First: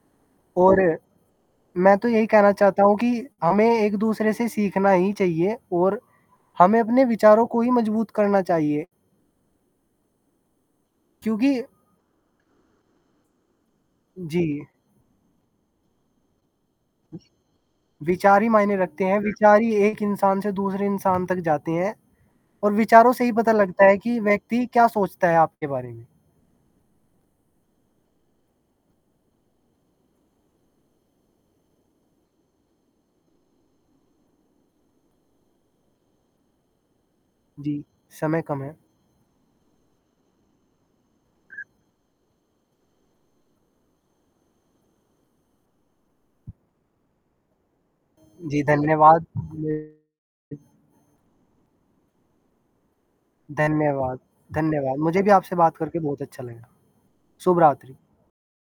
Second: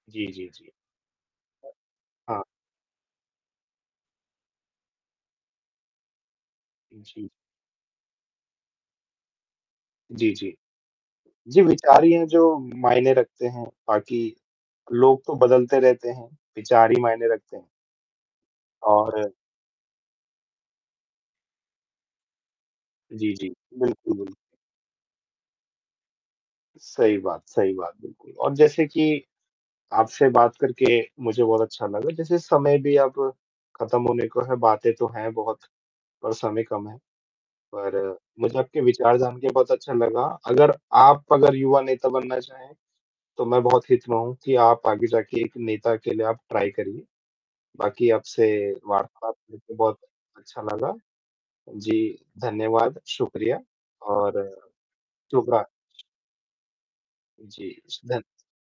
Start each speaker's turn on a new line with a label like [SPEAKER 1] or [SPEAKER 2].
[SPEAKER 1] जी, जी, जी।
[SPEAKER 2] और, मैं तो यही
[SPEAKER 1] हाँ।
[SPEAKER 2] कहना चाहता हूँ कि हमें एक-दूसरे से सीखना ही चाहिए और हमें
[SPEAKER 1] अ,
[SPEAKER 2] अपने
[SPEAKER 1] जी।
[SPEAKER 2] विचारों को ही मजबूत करना चाहिए।
[SPEAKER 1] जी, जी,
[SPEAKER 2] क्योंकि
[SPEAKER 1] जी, विचार ही हैं जो मायने रखते हैं, बाकी
[SPEAKER 2] जी।
[SPEAKER 1] लोग तो बदलते रहते हैं, विचार ही मायने रखते हैं।
[SPEAKER 2] विचार ही मायने रखते हैं,
[SPEAKER 1] और
[SPEAKER 2] विचारी ही एक इंसान से दूसरे इंसान तक जाते हैं और विचारों से ही
[SPEAKER 1] जी, जी।
[SPEAKER 2] पता लगता है
[SPEAKER 1] बिल्कुल,
[SPEAKER 2] कि
[SPEAKER 1] बिल
[SPEAKER 2] व्यक्ति क्या सोचता है आपके बारे में।
[SPEAKER 1] सही बात, सही बात बिल्कुल, और जैसे कि आपसे बात करके मुझे बहुत अच्छा लगा जैसे समय भी अब ख़त्म होने को है बातें तो हैं बहुत पर समय कम है,
[SPEAKER 2] जी,
[SPEAKER 1] पर
[SPEAKER 2] समय
[SPEAKER 1] मुझे
[SPEAKER 2] कम है।
[SPEAKER 1] आपके विचार जानके बहुत अच्छा लगा अगर आप अगर युवा नेता बनना चाहें तो मैं बहुत हित में हूँ कि आप आगे जाके एक नेता के लिए आप ट्राय करिए बाकी आपसे
[SPEAKER 2] जी, धन्यवाद,
[SPEAKER 1] वार्तालाप करके
[SPEAKER 2] मे
[SPEAKER 1] बहुत अच्छा लगा, जी धन्यवाद, शुक्रिया
[SPEAKER 2] धन्यवाद,
[SPEAKER 1] और
[SPEAKER 2] धन्यवाद, मुझे भी
[SPEAKER 1] शुभ
[SPEAKER 2] आपसे
[SPEAKER 1] रा
[SPEAKER 2] बात करके बहुत अच्छा लगा, सुबह
[SPEAKER 1] जी,
[SPEAKER 2] रात्रि।
[SPEAKER 1] शुधन